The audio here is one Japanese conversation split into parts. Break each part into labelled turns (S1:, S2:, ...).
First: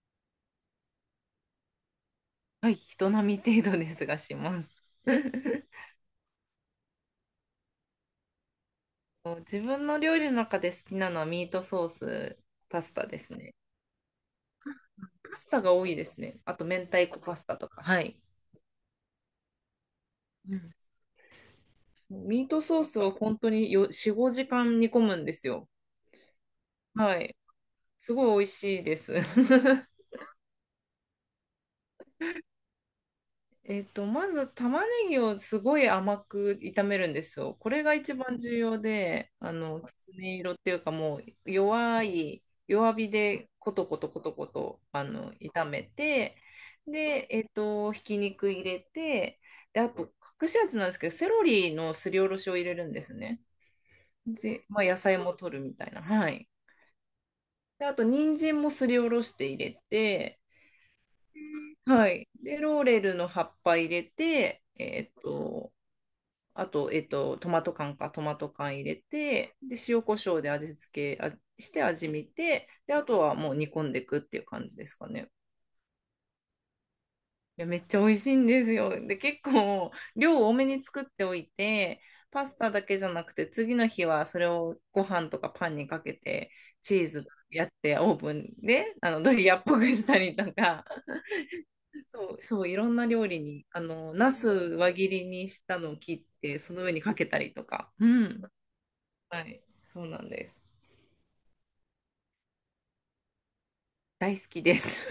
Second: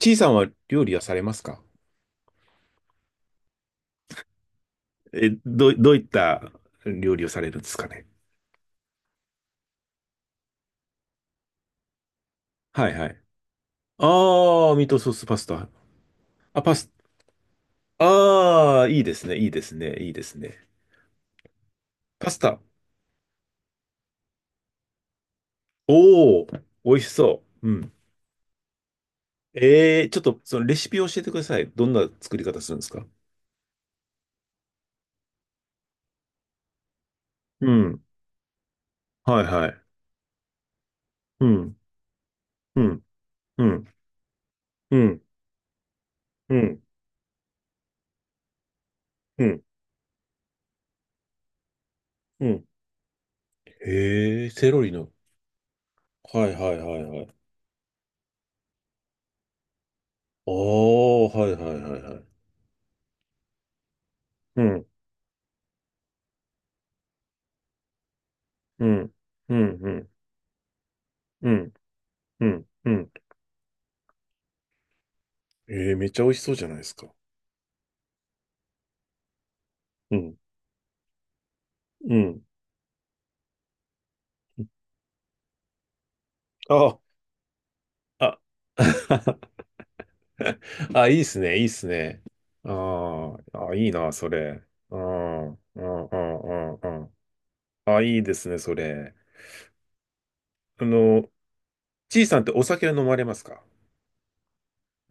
S1: ちいさんは料理はされますか？
S2: はい、人並み程度ですがします。
S1: え、ど う、どういった料理をされるんですかね。
S2: 自分の料理の中で好きなのはミートソース、パ
S1: は
S2: ス
S1: いは
S2: タで
S1: い。
S2: すね。
S1: ああ、ミートソースパ
S2: パ
S1: ス
S2: スタ
S1: タ。
S2: が多いですね。あ
S1: あ、
S2: と、
S1: パ
S2: 明
S1: ス、
S2: 太子パスタとか。はい。
S1: ああ、いいですね、いいですね、いいです
S2: う
S1: ね。
S2: ん、
S1: パス
S2: ミー
S1: タ。
S2: トソースを本当に4、5時間煮込むんですよ。
S1: おお、美味し
S2: はい。
S1: そう。うん。
S2: すごい美味しいです。
S1: ちょっとそのレシピを教えてください。どんな作り方するんですか？
S2: まず玉ねぎをすごい甘く炒めるんですよ。こ
S1: う
S2: れが
S1: ん。
S2: 一番重要で、
S1: はいはい。
S2: きつね色っていうかもう
S1: うん、う
S2: 弱
S1: ん、
S2: 火で
S1: う
S2: コト
S1: ん、
S2: コトコトコト、
S1: うん、
S2: 炒めて、
S1: うん、
S2: で、ひき肉入れて、
S1: うん、
S2: で、あと、隠し味なんですけど、セロリのすりおろ
S1: う
S2: しを入
S1: ん。
S2: れるんですね。
S1: へえ、
S2: で、
S1: セロ
S2: まあ、
S1: リ
S2: 野
S1: の。
S2: 菜も取るみたいな。は
S1: は
S2: い。
S1: いはいはいはい。
S2: で、あと、人参もすりおろして入れて、
S1: ああ、はいはいはい
S2: は
S1: はい。
S2: い。で、ローレルの葉っぱ入れ
S1: う
S2: て、
S1: ん、
S2: あと、トマト缶
S1: う
S2: 入れ
S1: ん、う
S2: て、で、
S1: ん、う
S2: 塩
S1: ん、
S2: コショウで味付け
S1: う
S2: し
S1: ん、
S2: て味見
S1: うん、
S2: て、
S1: う
S2: で、あ
S1: ん、
S2: とはもう煮込んでいくっていう感じですかね。
S1: ええめっちゃ美味しそうじゃないですか。
S2: いや、めっちゃ美味しいんですよ。で、結構、
S1: うん、
S2: 量を多めに作っておいて、
S1: うん。
S2: パスタだけじゃなくて、次の日はそれをご飯とかパンにかけて、チ
S1: あ、
S2: ーズやってオーブ
S1: あ、
S2: ンで、ド リアっぽくしたりとか、
S1: あ、いいっすね、いいっす ね。
S2: そう、そう、いろんな料
S1: あ
S2: 理
S1: あ、
S2: に、
S1: あ、いいな、そ
S2: ナス
S1: れ。
S2: 輪
S1: う
S2: 切り
S1: ん、
S2: に
S1: うん、
S2: した
S1: う
S2: のを切
S1: ん、
S2: って、その
S1: う
S2: 上
S1: ん、
S2: に
S1: うん。
S2: かけたりとか、
S1: あ、
S2: う
S1: いいで
S2: ん、
S1: すね、それ。
S2: はい、そうなんです。
S1: あの、ちいさんってお酒は飲まれますか？
S2: 大好きです。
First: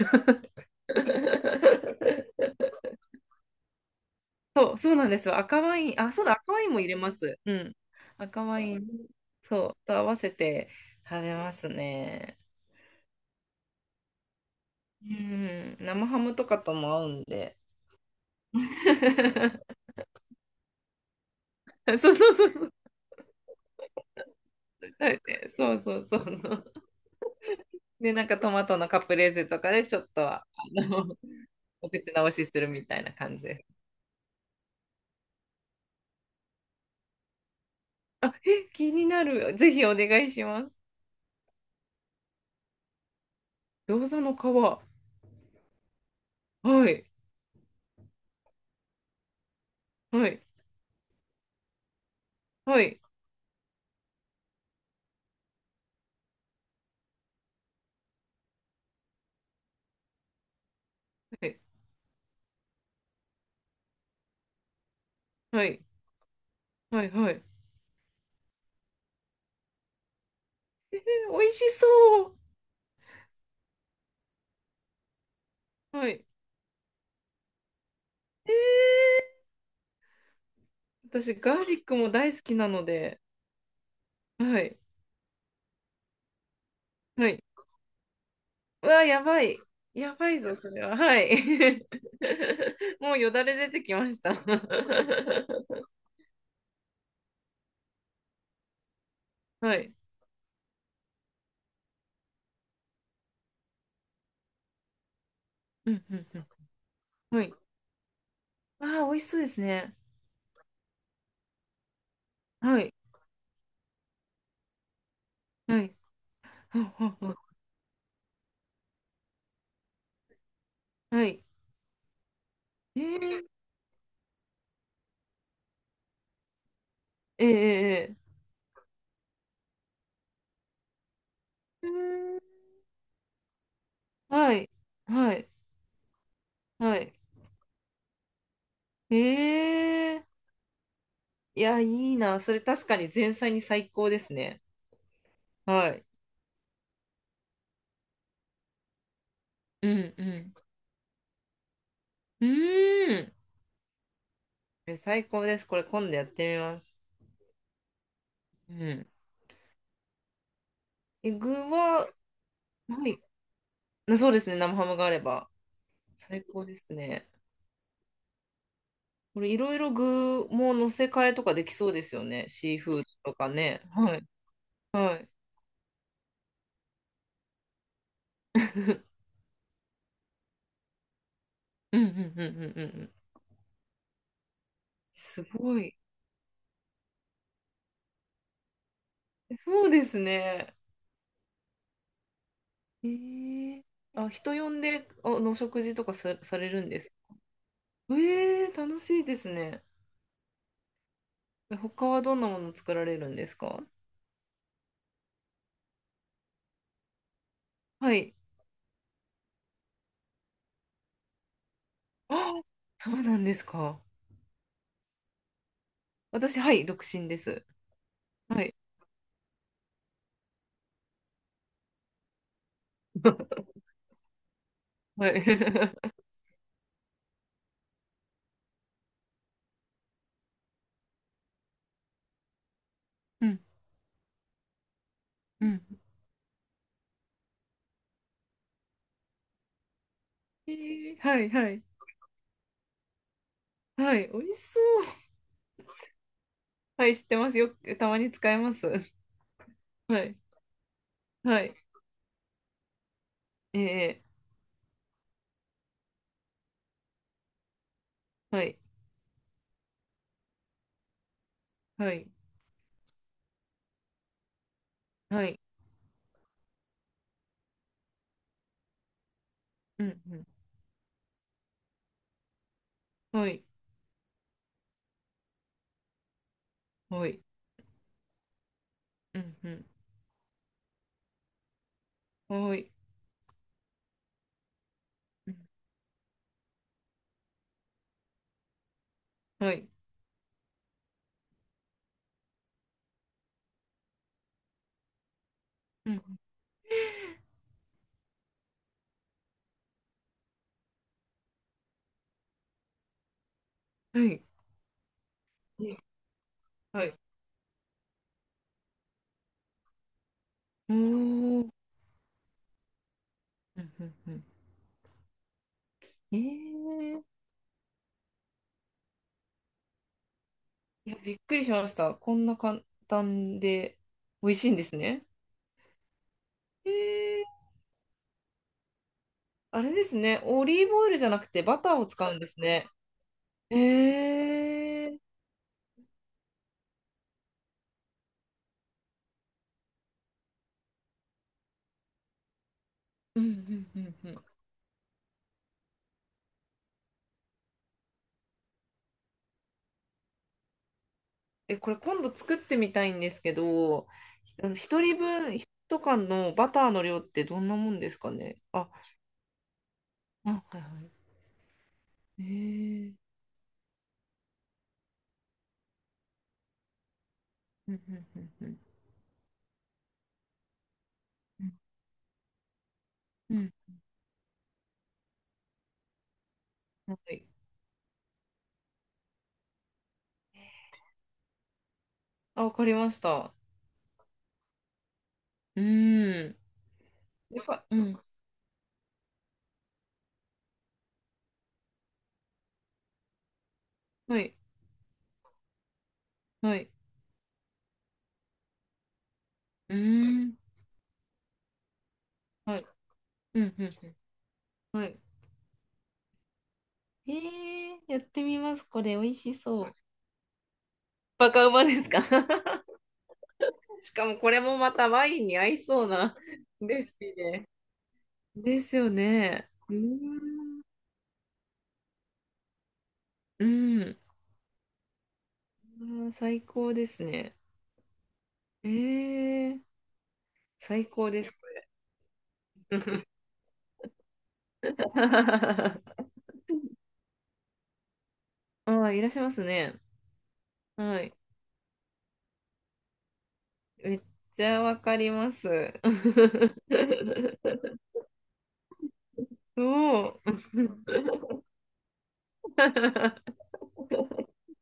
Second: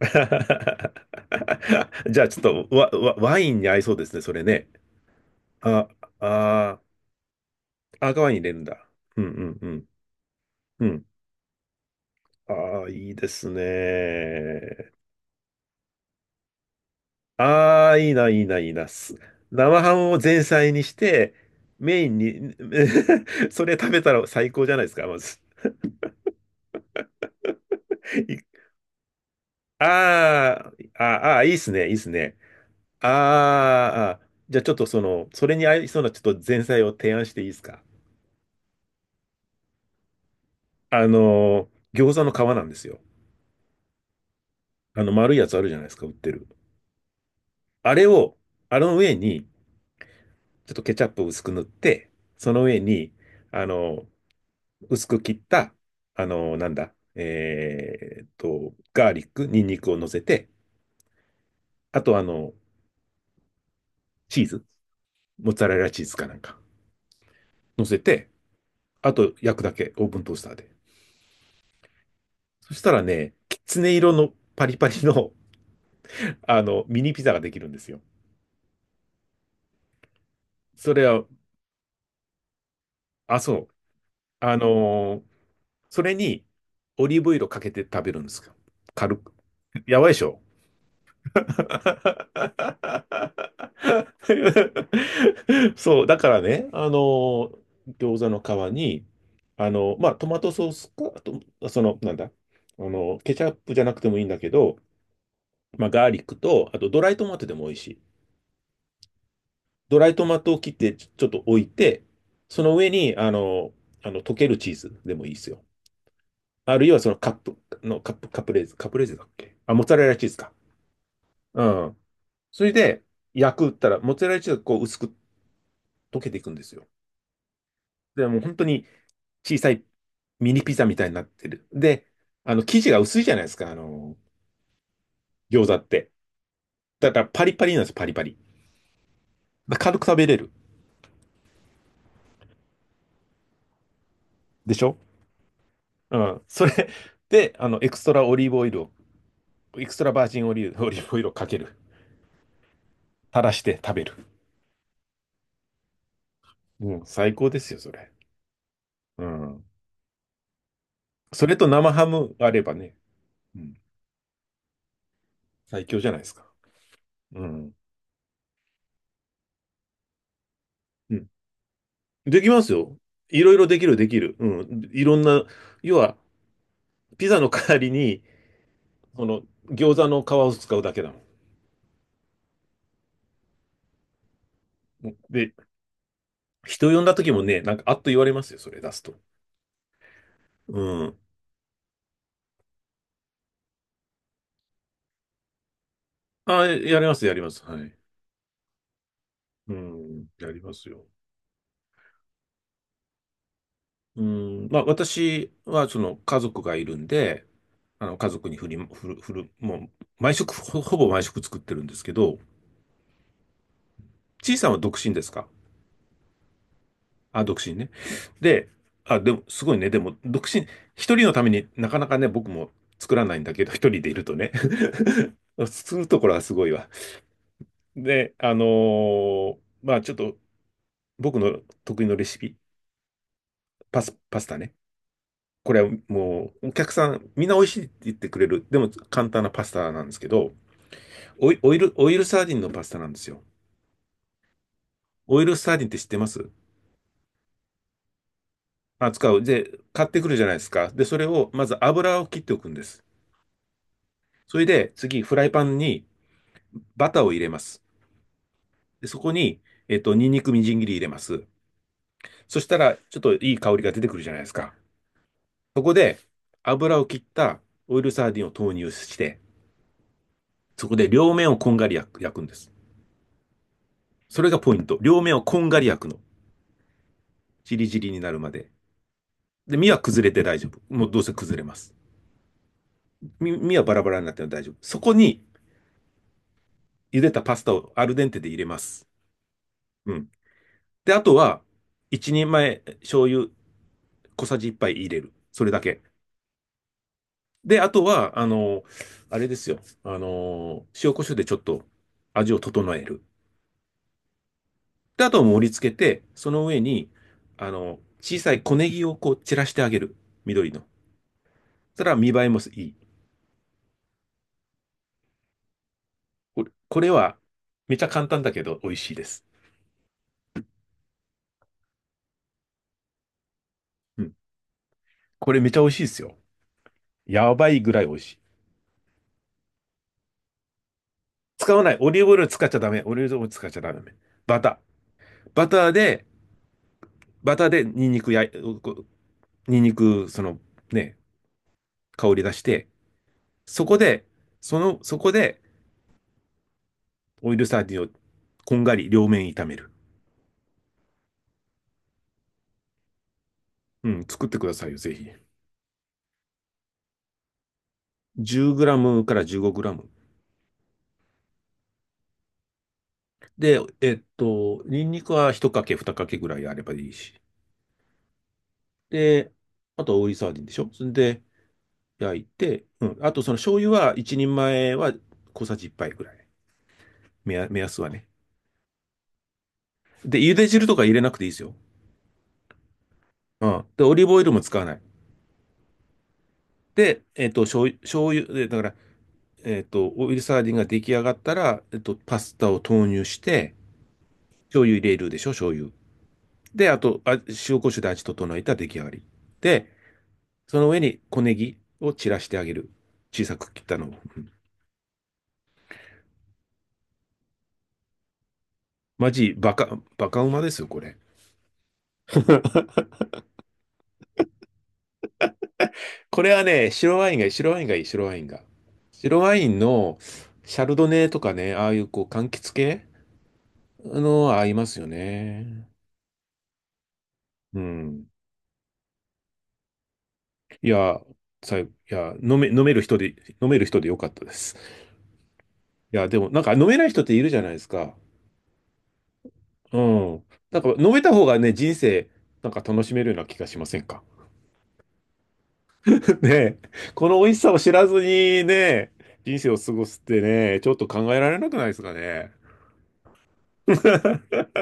S1: じゃあ、ち ょっとワインに合いそうですね、それね。
S2: そう、そうなんですよ。赤ワ
S1: あ、
S2: イン、あ、そうだ、赤ワイン
S1: あ
S2: も入れます。うん。
S1: 赤ワイン入
S2: 赤
S1: れる
S2: ワ
S1: ん
S2: イン、
S1: だ。うん、う
S2: そ
S1: ん、う
S2: う、と合わせて
S1: ん、うん。
S2: 食べますね。
S1: ああ、いいですね。
S2: うん、生ハムとかとも合うんで。
S1: ああ、いいな、いいな、いいな。生ハムを前菜にして、メイ
S2: そう
S1: ン
S2: そうそう
S1: に、
S2: そう。
S1: それ食べたら最高じゃないですか、
S2: は
S1: ま
S2: い。
S1: ず。
S2: そうそうそうそう。で、なんかト
S1: い
S2: マトのカプレーゼとかでちょっと
S1: あー
S2: の
S1: あ、あーいいっすね、
S2: お
S1: いいっす
S2: 口直
S1: ね。
S2: しするみたいな感じです。
S1: じゃあちょっとその、それに合いそうなちょっと前菜を提案していいですか？
S2: あ、え、気になる。ぜひお願いします。
S1: 餃子の皮なんですよ。
S2: 餃子の皮。
S1: あの、丸いやつあるじゃないですか、売ってる。
S2: はい。
S1: あれを、あの上に、
S2: はい、
S1: ちょっとケチャップを薄く塗って、その上
S2: はい、
S1: に、あの、薄く切った、あの、なんだ、えーっと、ガーリック、ニンニクを乗せて、
S2: はい、
S1: あと、あの、チーズ、モッ
S2: は
S1: ツァレ
S2: い、
S1: ラチーズかなんか、
S2: はい、はい。
S1: 乗せて、あと焼くだけ、オーブントースターで。
S2: 美味しそ
S1: そしたらね、きつね色のパリパリの、
S2: う。はい。
S1: あの、ミニピザができるんですよ。それは、
S2: 私、ガーリックも大好きなので、
S1: あ、そう。あ
S2: はい、
S1: のーそれに、オリー
S2: は
S1: ブオイ
S2: い。
S1: ルかけて食べるんですよ。
S2: うわ、
S1: 軽
S2: や
S1: く。
S2: ばい。
S1: やばいで
S2: や
S1: し
S2: ば
S1: ょ？
S2: いぞ、それは。はい。もうよだれ出てきました。
S1: そう、だからね、あの、餃子の皮に、あ
S2: はい。
S1: の、まあ、トマトソースか、あと、その、なんだ、あの、ケチャップじゃなくてもいいんだけど、まあ、
S2: うん
S1: ガー
S2: う
S1: リッ
S2: ん
S1: ク
S2: う
S1: と、
S2: ん。
S1: あとドライトマト
S2: はい。
S1: でも美味しい。
S2: ああ、美味しそうですね。
S1: ドライトマトを切ってちょっと置いて、その
S2: は
S1: 上
S2: い。
S1: に、溶けるチーズでもいいですよ。
S2: はい。
S1: あ
S2: は
S1: るいはその
S2: はは
S1: カプレーゼだっけ？あ、モッツァレラチーズか。
S2: はい。
S1: うん。それ
S2: え
S1: で、
S2: ー、
S1: 焼くったら、モッツァレラチーズがこう薄く溶けていくんですよ。
S2: えー、えーえ
S1: で、もう本当に小さいミニピザみたいになってる。で、
S2: う
S1: あの、生地が薄いじゃないですか、あの、
S2: ーん。はい。はい。
S1: 餃子って。
S2: は
S1: だ
S2: い。
S1: からパリパリなんですよ、パリパリ。
S2: え
S1: だから軽く食
S2: え、
S1: べれる。
S2: いや、いいな。それ確かに前菜に最高ですね。
S1: でしょ？
S2: はい。
S1: うん。それで、あの、エクストラオリーブオイルを、エ
S2: う
S1: クストラ
S2: んう
S1: バージン
S2: ん。
S1: オリーブオイルをかける。
S2: うーん。
S1: 垂らして食べる。
S2: 最高です。これ今度やってみま
S1: う
S2: す。
S1: ん、最高ですよ、それ。
S2: うん。
S1: うん。そ
S2: 具
S1: れと生ハ
S2: は、
S1: ムあればね、
S2: はい。
S1: うん、
S2: そうですね。生ハムがあれば。
S1: 最強じゃないです
S2: 最
S1: か。
S2: 高ですね。
S1: うん。
S2: これいろいろ具も乗せ
S1: うん。
S2: 替えとかできそうですよ
S1: でき
S2: ね。
S1: ます
S2: シー
S1: よ。
S2: フードと
S1: い
S2: か
S1: ろいろで
S2: ね。
S1: きる、で
S2: は
S1: き
S2: い。
S1: る。うん。いろ
S2: は
S1: ん
S2: い。
S1: な、要は、ピザの代わりに、そ の、餃子の皮を使うだけだ
S2: うんうんうんうんうんうん。
S1: もん。
S2: す
S1: で、
S2: ごい。
S1: 人呼んだ時もね、なんか、あっと言われますよ、それ出すと。
S2: そうですね。
S1: うん。
S2: えー、あ、人呼んで、お食事とかさ、さ
S1: あ、
S2: れるん
S1: や
S2: で
S1: り
S2: す？
S1: ます、やります。はい。
S2: え楽しいです
S1: う
S2: ね。
S1: ん、やりますよ。
S2: 他はどんなもの作られるんですか？
S1: うん、まあ、私は、その、家族がいるんで、あ
S2: は
S1: の、家
S2: い。
S1: 族に振り、振る、振る、もう、毎食、ほぼ毎食作ってるんですけ
S2: あ、
S1: ど、
S2: そうなんですか。
S1: ちいさんは独身ですか？
S2: 私、はい、独身で
S1: あ、独
S2: す。
S1: 身ね。
S2: は
S1: で、
S2: い。
S1: あ、でも、すごいね。でも、独身、一人のためになかなかね、僕も作らないんだけど、一人でいるとね。
S2: はい。
S1: すると ころはすごいわ。で、ーまあちょっと僕の得意のレシピ、
S2: うん、
S1: パスタね。
S2: う
S1: これ
S2: ん。
S1: はもうお客さんみんな美味しいって言ってくれる。でも簡単なパスタなんですけど、
S2: はい、はい。
S1: オイルサーディンのパスタなんですよ。
S2: はい、美味しそう。
S1: オイルサーディンって知ってます？
S2: はい、知ってますよ。たまに使えます。は
S1: あ、使う。で、買って
S2: い、
S1: くるじゃないですか。で、それを
S2: は
S1: ま
S2: い。
S1: ず油を切っておくんです。
S2: ええ、
S1: それで次フライパンにバターを入れます。
S2: はい、
S1: で、そこに、ニンニクみじん切り入れます。
S2: はい、
S1: そしたらちょっといい香りが出てくるじゃないですか。
S2: はい。
S1: そこで油を切ったオイルサーディンを投入して、
S2: うん、うん。
S1: そこで両面をこんがり焼くんです。
S2: はい、
S1: それがポイント。両面をこんがり焼くの。
S2: はい。
S1: ジリジリになるまで。
S2: うん、う
S1: で、
S2: ん。
S1: 身は崩れて大丈夫。もうどうせ崩れます。
S2: はい。
S1: 身はバラバラになっても大丈夫。そこに
S2: うん、
S1: 茹でたパスタをアルデンテで入れます。
S2: はい。
S1: うん。で、あとは、一人前醤油小さじ一杯入れる。それだけ。
S2: うん、
S1: で、あとは、あの、あれですよ。あの、塩コショウでちょっと味を整える。
S2: はい。
S1: で、あとは盛り付けて、その上
S2: は
S1: に、
S2: い。
S1: あの、小さい小ネギをこう散らしてあげる。緑の。そし
S2: おー。
S1: たら見栄えもいい。
S2: うん、うん、うん。
S1: これ
S2: ええ、
S1: は、めちゃ簡単だけど美味しいです。
S2: いや、びっくりしました。こんな簡単で
S1: うん。
S2: 美味しいんですね。
S1: これめちゃ美味しいですよ。
S2: えー、
S1: やばいぐらい美味しい。
S2: あれですね。オリーブオイルじゃなくて
S1: 使
S2: バ
S1: わ
S2: タ
S1: な
S2: ー
S1: い。
S2: を
S1: オリー
S2: 使
S1: ブオ
S2: う
S1: イ
S2: んで
S1: ル
S2: す
S1: 使っちゃ
S2: ね。
S1: ダメ。オリーブオイル使っち
S2: え
S1: ゃダメ。バター。
S2: ー、
S1: バターでニンニクや、こうニンニク、そのね、香り出して、
S2: うんう
S1: そ
S2: ん
S1: こ
S2: うん
S1: で、
S2: うん。
S1: そこで、オイルサーディンをこんがり両面炒める。
S2: これ今度作ってみたいんですけど、
S1: うん、作っ
S2: ひ
S1: てく
S2: あ
S1: だ
S2: の
S1: さいよ、
S2: 一
S1: ぜ
S2: 人
S1: ひ。
S2: 分、一缶のバターの量ってどんなもんですかね。
S1: 10グ
S2: あ、
S1: ラムから15グラム。
S2: あ、はい、はい。
S1: で、ニンニクは1かけ、2かけぐらいあればいいし。
S2: うんうんうんうん。
S1: で、あと、オイルサーディンでしょ？それで、
S2: う
S1: 焼いて、うん。あと、その
S2: ん、うん。
S1: 醤油は、1人前は小さじ1杯ぐらい。
S2: はい。
S1: 目安、目安はね。で、茹で汁とか入れなくていいですよ。
S2: あ、わかりました。
S1: うん。で、オリーブオイルも使わない。
S2: うーん。
S1: で、
S2: やっ
S1: 醤
S2: ぱ、う
S1: 油、
S2: ん。
S1: 醤油、でだから、オイルサーディンが出来上がったら、パスタを投入して、
S2: はい、
S1: 醤油入れるでしょ、醤油。
S2: は
S1: で、
S2: い。
S1: あと、塩コショウで味整えたら出来上がり。で、
S2: うーん。
S1: その上に小ネギを散らしてあげ
S2: はい。
S1: る。小さ
S2: う
S1: く
S2: ん
S1: 切っ
S2: うん
S1: たのを。うん
S2: うん。はい。えやってみます。これ、
S1: マ
S2: 美味
S1: ジ、
S2: しそう。
S1: バカうまですよ、これ。
S2: バカうまですか？ しかもこれもまたワインに合いそうな
S1: これは ね、
S2: レシ
S1: 白ワ
S2: ピ
S1: インがいい、
S2: で。
S1: 白ワインがいい、白ワインが。
S2: ですよ
S1: 白ワイ
S2: ね。
S1: ン
S2: うー
S1: のシ
S2: ん。
S1: ャルドネとかね、ああいうこう、柑橘系
S2: うん。
S1: の合いますよね。
S2: あー最高ですね。
S1: うん。
S2: えー、
S1: い
S2: 最
S1: や、
S2: 高です。こ
S1: さ、
S2: れ
S1: いや、飲める人でよかったです。い や、でも、なんか飲めない人っているじゃないですか。
S2: ああ、いらっしゃいますね。
S1: うん。なんか飲め
S2: は
S1: た
S2: い。
S1: 方がね、人生、なんか楽しめるような気がしません
S2: めっ
S1: か
S2: ちゃわかります。
S1: ね？この美味しさを 知らずにね、人生を過ごすっ
S2: そ
S1: て
S2: う。
S1: ね、ちょっと考えられなくないですかね。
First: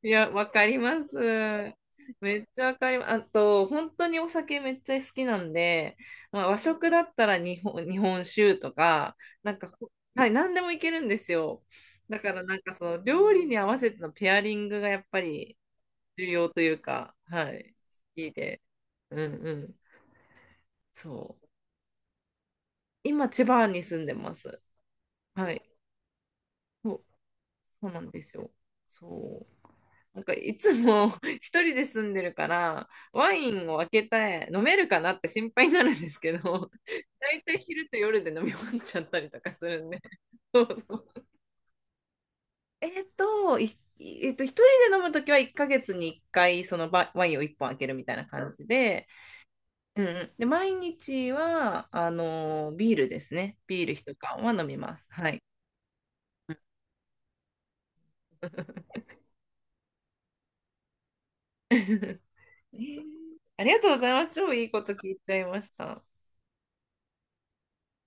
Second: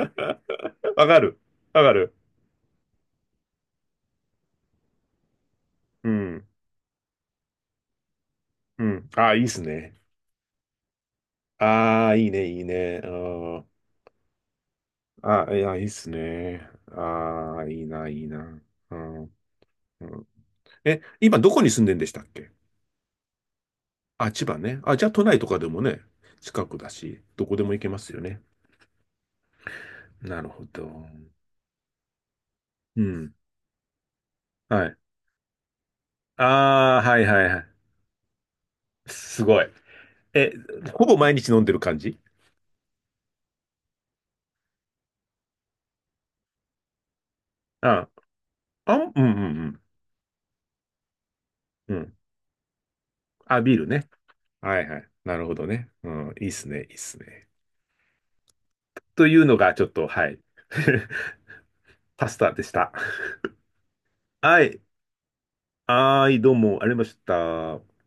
S2: いや、わかりま
S1: わ
S2: す。
S1: かる。わかる。
S2: めっちゃわかります。あと、本当にお酒めっちゃ好きなんで、
S1: う
S2: ま
S1: ん。
S2: あ、和食だったら日本酒と
S1: うん。
S2: か、
S1: ああ、いいっ
S2: なん
S1: す
S2: か、
S1: ね。
S2: はい、何でもいけるんですよ。
S1: ああ、
S2: だ
S1: いい
S2: から、
S1: ね、
S2: な
S1: い
S2: ん
S1: い
S2: かそ
S1: ね。
S2: の
S1: う
S2: 料理に合
S1: ん
S2: わせてのペアリングがやっぱり
S1: いいっす
S2: 重要と
S1: ね。
S2: いうか、は
S1: あ
S2: い、
S1: あ、
S2: 好
S1: いいな、いい
S2: き
S1: な。
S2: で。
S1: う
S2: う
S1: ん。
S2: んうん。
S1: うん今
S2: そう。
S1: どこに住んでんでしたっけ？
S2: 今、千葉に住んで
S1: あ、
S2: ま
S1: 千葉
S2: す。
S1: ね。あ、じゃあ都内と
S2: は
S1: か
S2: い。
S1: でもね、近くだし、どこでも行け
S2: そう
S1: ま
S2: なん
S1: すよ
S2: です
S1: ね。
S2: よ。そう。なんか
S1: なる
S2: い
S1: ほ
S2: つ
S1: ど。
S2: も 一人で住んでるから、
S1: う
S2: ワ
S1: ん。
S2: インを開けて飲め
S1: は
S2: る
S1: い。
S2: かなって心配になるんですけど、
S1: ああ、はいは
S2: 大
S1: い
S2: 体
S1: はい。
S2: 昼と夜で飲み終わっちゃったりと
S1: す
S2: か
S1: ごい。
S2: するんで。
S1: え、
S2: そうそ
S1: ほぼ
S2: う。
S1: 毎日飲んでる感じ？
S2: えっと、いえっと、一人で飲むときは1ヶ月に1回そのワインを1本開けるみ
S1: あ、
S2: たいな感じ
S1: あ
S2: で、
S1: ん、うんうん
S2: うんうん、で、毎日は、
S1: うん。うん。
S2: ビールですね。
S1: あ、ビー
S2: ビ
S1: ル
S2: ール
S1: ね。
S2: 一缶は飲み
S1: はい
S2: ま
S1: は
S2: す。
S1: い。
S2: は
S1: な
S2: い。
S1: るほどね。うん、いいっすね、いいっすね。というのが、ちょっと、はい。パスタでし
S2: え
S1: た。
S2: ーありがとうございます。超
S1: は
S2: いい
S1: い。
S2: こと聞いちゃいました。
S1: はい、どうも、ありがとうございました。